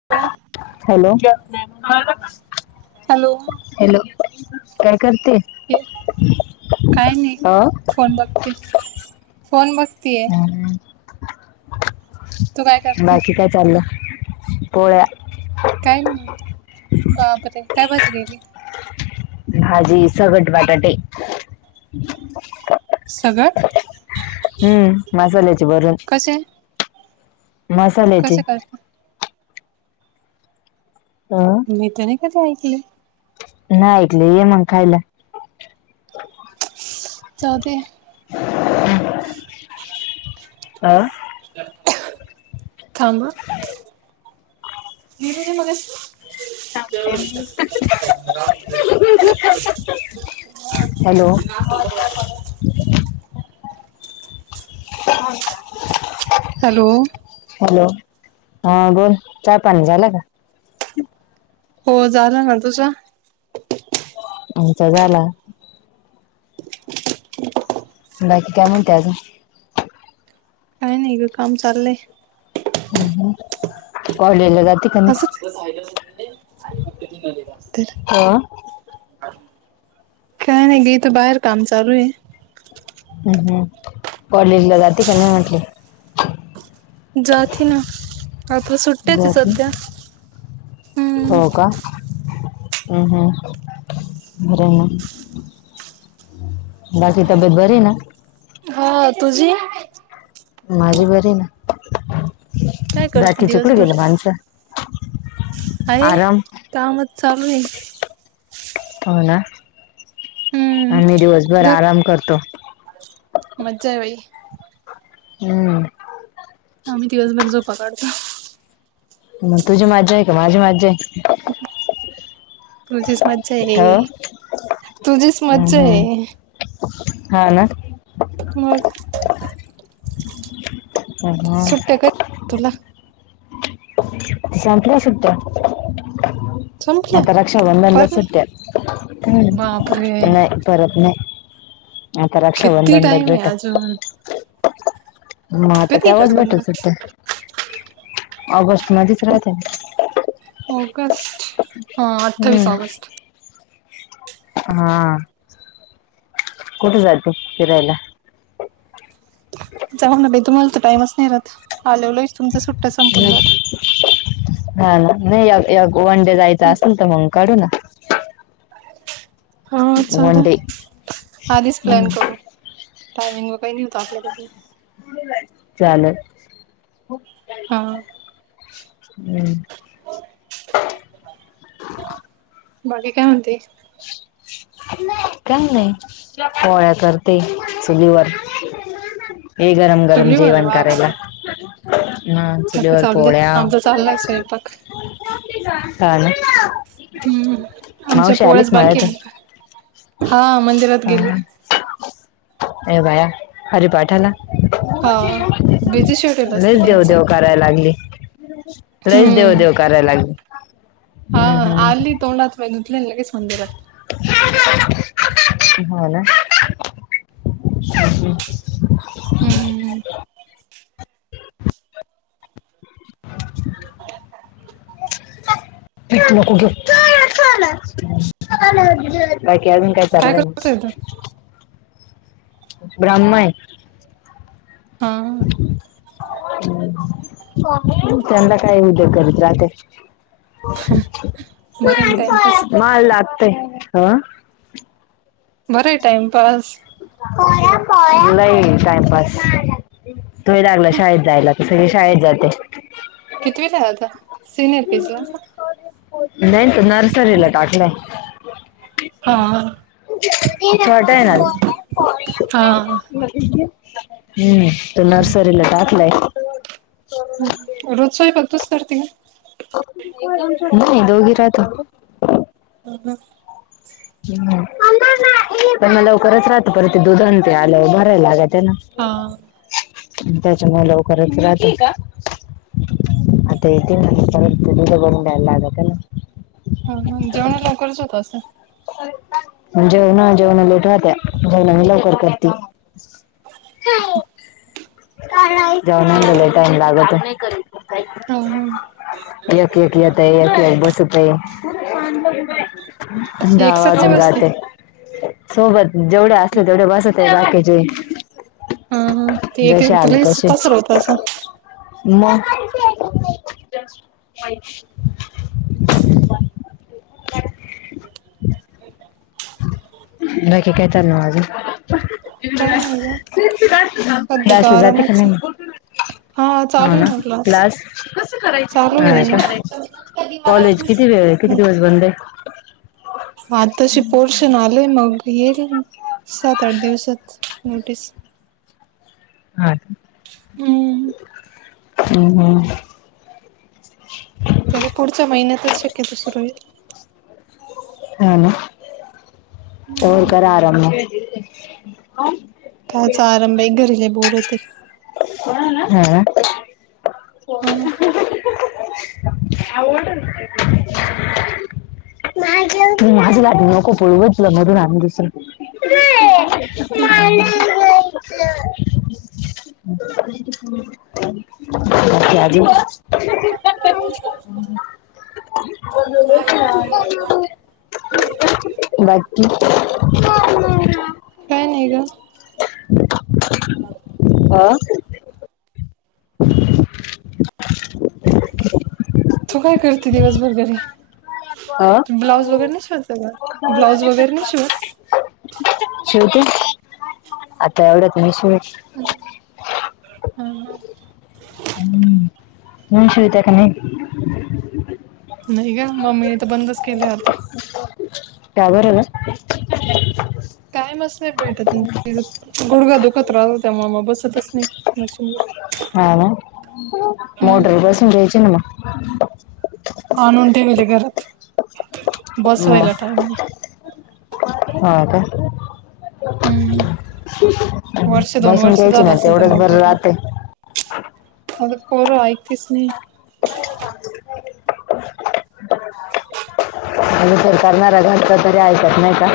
[inaudible] Hello hello hello काय करते? काय नाही. अ फोन बघते, फोन बघते. तू काय करते बाकी काय चाललंय? पोळ्या. काय नाही, बापरे! काय भाजी केली? भाजी सगट, बटाटे. सगट? हम्म मसाल्याचे भरून कसे मसाल्याचे कसे करता हा. मी तर कधी‌ नाही ऐकली? नाही ऐकली ये मग खायला. जाऊदे. हम्. आं. थांब हा. निरु जे माघाशी [unintelligible] हॅलो [unintelligible] ह [unintelligible] हॅलो. हॅलो. हा बोल चहा‌ पाणी झालं का? हो झाला ना तुझ? आमचा झाला. बाकी काय म्हणते‌ अजून? काय नाही ग काम चाललंय. हम्म कॉलेजला जाती अस [unintelligible] अ काय नाही ग इथे बाहेर काम चालू आहे. हम् हम् कॉलेज ला जाती का नाही म्हटल? जाती ना. आता सुतली हम्म हो का? हम् हम् बरंय ना. बाकी तब्येत बरी ना! हा तुझी माझी बरी आहे. काय करते दिवसभर आहे आराम कामच चालू आहे. हो ना हम्म आम्ही दिवसभर आराम करतो. मजा आहे बाई. हम्म. आम्ही दिवसभर झोपा काढतो. मग तुझी मज्जा आहे का माझी मज्जा आहे. [unintelligible] तुझीच मज्जा आहे हो तुझीच मज्जा आहे. हम्म. हा ना. मग सुट्ट्या कधी तुला [unintelligible] संपल्या सुट्या? संपल्या मता रक्षा बधंद पर सुट्टे ह बापरे न. परत नाही आता राक्षा किती बंधन बात टाइम आहे भेट अजून म आता कधी तेव्हाच भेटल रक्षाबंधन सुट्ट ऑगस्ट मधच राहते ना. ऑगस्ट हा अठ्ठावीस हम्म. ऑगस्ट. हा. कुठ जाती फिरायला? जाऊदे ना बाई तुमला तय टाइमच नाही रात आलवलोच तुमच सुट्ट संपून जात. हा नाही वन डे जायच असेल तर मग काढू ना. हा वन चाला डे आधीच प्लॅन हम्म करू. टायमिंग व काही नाही होत आपल्यालाून. चालेल हा हम्. बला काय होते. का नाही पोळ्या करते चुलीवर. हे गरम गरम चुलीवर जेवन वा वा करेला. वा ह बाकी चलवरर चालू दे पळ आमचा चाललाय स्वयंपाक काले. हम्म आमच्या आली पोळ्याच का बाकी हा. मंदिरात गेली ह अ भाया हरे पाठला. हा बिझी शेड्यूल असतं लच देऊ त्यांचं देव कराय लागली. लईस देव हम्म देव कय लागले. हा आल् तोंडतवयनत लगच मंदिरतात. हो ना. हम्म. ह. नको घेऊ बाकी अजून काय चाललंय ना. करतोय तू ब्रह्मण. हा. त्यांंद काय उद्या करत राहते. हम. माल आते हा. बरं आहे टाइमपास. नाही टाइमपास तुही लागलं शाळेत जायला. सगळी शाळेत जाते. केतवीला आता सीनियर पीजीला. नाही त नर्सरीला टाकलंय. हा ट आहे ना. हा हम्म त नर्सरीला टाकलाय. ह रोज सोय बद्तच कर त नाही इोगिरात. ह ह. हम् पण म लवकरच राहत पर ते दुधां ते आलं भरायला लागा ना. हा त्याच्यामुळे लवकरच राहते. पर द बला ना. हा जेवणा लवकरच होत असं. जेवणा जेवणा ललेटवत्या जेवणा म लॉकर करती. अ्. जवला टाइम लागत. हा हा. एक एक येत आहे एक एक बसतय. का [inaudible] दा एकसाथ नाही वाजून बसते. जाते, सोबत जेवढे असले तेवढे बसते बाकीचे हा हा, ते एक जसे आले लईचं तसे कसतर होत असं. मग [inaudible] बाकी काय चाललं आजून? काही नाही ग सध्या तर क्लासले जाते का आरामच नाही आहे. म? हा हो चालू ना, आहे क्लास, हा चालू आहे. का, कॉलेज किती वेळ? किती दिवस बंद आहे? हा तसे पोर्शन आले मग, येईल सात आठ दिवसात नोटीस. हा का. हम्म. हुं, हुं. तरी पुढच्या महिन्यातच शक्यतो सुरू होईल. हा ना, तवर हम्म. करा आराम मग. कायचा आराम बाई घरी लई बोर होते. हा. [unintelligible] हा ना. माझ लाटणं नको पळवू गं, तुला नवीन आणू दुसरं. [inaudible] [unintelligible] ती आजी [unintelligible] [unintelligible] बाकी काय नाही गं. आं तू काय करती दिवसभर घरी? आं ब्लाऊज वगैरे नाही शिवता का, ब्लाऊज वगैरे नाही शिवत? शिवते ना, आता एवढ्यात नाही शिव [unintelligible] तुम्ही शिवत्या काय नाही? नाही ग, मम्मीने तर बंदच केलय आता. [inaudible] का बरं ग? टाईम आस भेटत नाही, गुडगा दुखत राहतो त्यामूळ म बसतच नाही, मशीनवर. हा ना. मोटर हम्म. बसवून घ्यायची ना म. आणून ठेवीले घरात, मग बसवायला टाईम नाही. हो का? हम्म, वर्ष दोन बसून वर्ष घ्यायची झालं ना असेल त्या तेवढंच बरं मोटरला. राहते आगं पोरं ऐकतिस नाही. [inaudible] [unintelligible] करणारा झालता तरी ऐकत नाही का?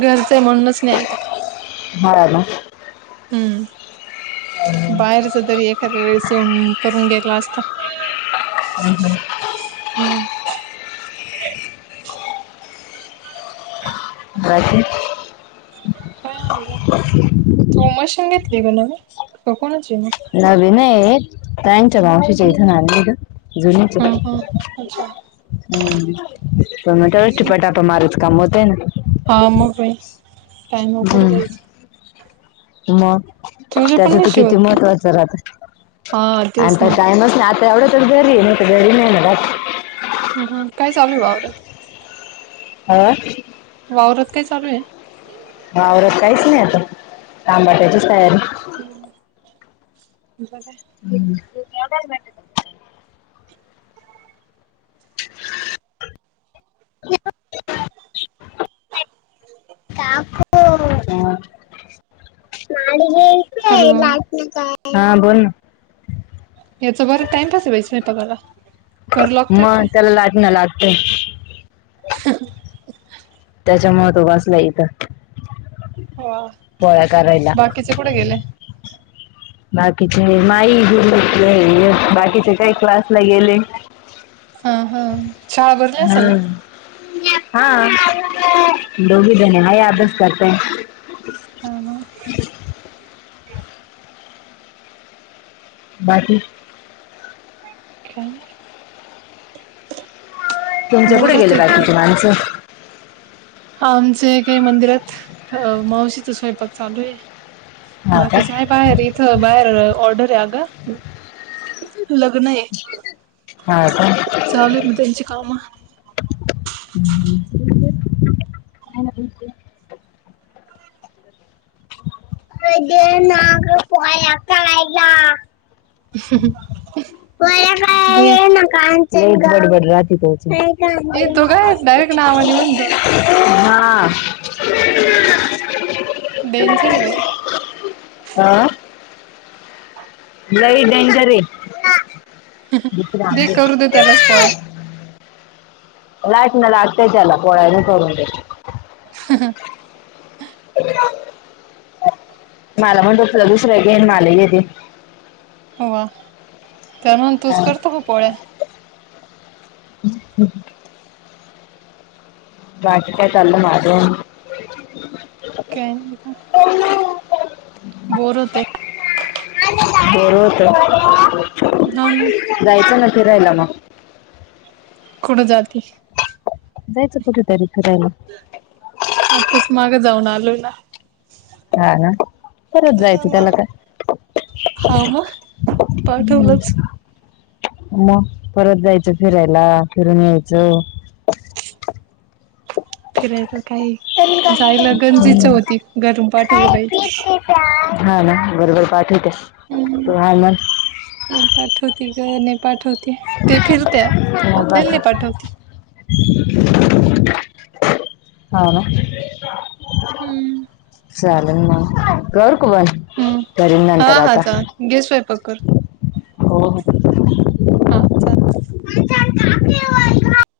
घरचंय म्हणूनच नाही ऐकत. हा ना. हम्म. [inaudible] बाहेरच तरी एखाद्या वेळेस येऊन, करून गेला आसता. हम्म हम्म. हम्म. बाकी? काय तू मशीन घेतली का नवीन? [unintelligible] कुणाचीय मग? नवीन [unintelligible] ताईंच्या मावशीच्या इथून आणली गं, हा जुनीचे. हा अच्छा हम्म, [unintelligible] मारच काम होते ना. हाव, मग काय. हम्म, मग तुझे पण त्याचं नाही तर किती शिवत का? महत्त्वाचं राहते. हा, तेच ना. तेवढ तरी घरी हे, नाही तर घरी नाही [unintelligible] हम्म हम्म, काय चालू हे वावरात? हां. वावरात काय चालू आहे? वावरत काहीच नाही आता. आंबाट्याचीच तयारी. [unintelligible] [unintelligible] काकू हं. हॅलो हा, बोल ना. याचं बरं टाइमपास व्हायच [unintelligible] मग त्याला लाट ना लागते. ह त्याच्यामुळ तो बासला इथं. हो, पोळ्या करायला बाकीचे कुठे गेले? बाकीचे [unintelligible] बाकीचे काही क्लासला गेले. हा हा, शाळा भरली असेल ना? हम्म. हा, दोघी बहिणी हाय अभ्यास करते. [unintelligible] बाकी? [unintelligible] तुमचे बोर कुठे गेले होतंय की लई बाकीचे माणसं? आमचे काही मंदिरात, मावशीचा स्वयंपाक चालू आहे, हा का बाकीचे आहे बाहेर इथं, बाहेर ऑर्डर आहे अग लग्न आहे. हा का चालू आहे मग त्यांची काम. [unintelligible] [unintelligible] [unintelligible] [unintelligible] दे [unintelligible] ये तो काय डायरेक्ट नावाने म्हणतो [unintelligible] [unintelligible] डेंजरे बाई. आं? लई डेंजर ए. दे करू दे त्यालाच पोळ्या. [unintelligible] मला आत्ताच आला. पोळ्या बी करून दे. मला पण दुसऱ्या दिवशी [unintelligible] हं. त्याला म्हण तूच करतो का पोळ्या? ह हम बाकी काय चाललं मग अजून. [unintelligible] का? बोर होतंय. बोर होतंय. जा ना. जायचं ना फिरायला मग? कुठं जाती? जायचं कुठेतरी फिरायला. आत्ताच माग जाऊन आलोय ना. हां. ना? परत जायचं त्याला काय? हां. मग? पाठवलंच. म परत जायचं फिरायला. फिरून यायचं. फिरायला काही, जायला गंज इच्छा हम्म. होती घरून पाठवलं हाय पाहिजे. पीते हा ना. बरोबर पाठवत्या. हम्म तू हा न - नाही पाठवती ग. नाही पाठवती. ते हा, फिरत्या. आपल्याला पाठव नाही पाठवती. हा का? हम्म. चालल म. करू का बंद? हम्म. हा हा. चा घे स्वयपाक करून. हो हो. हां. चा- [inaudible]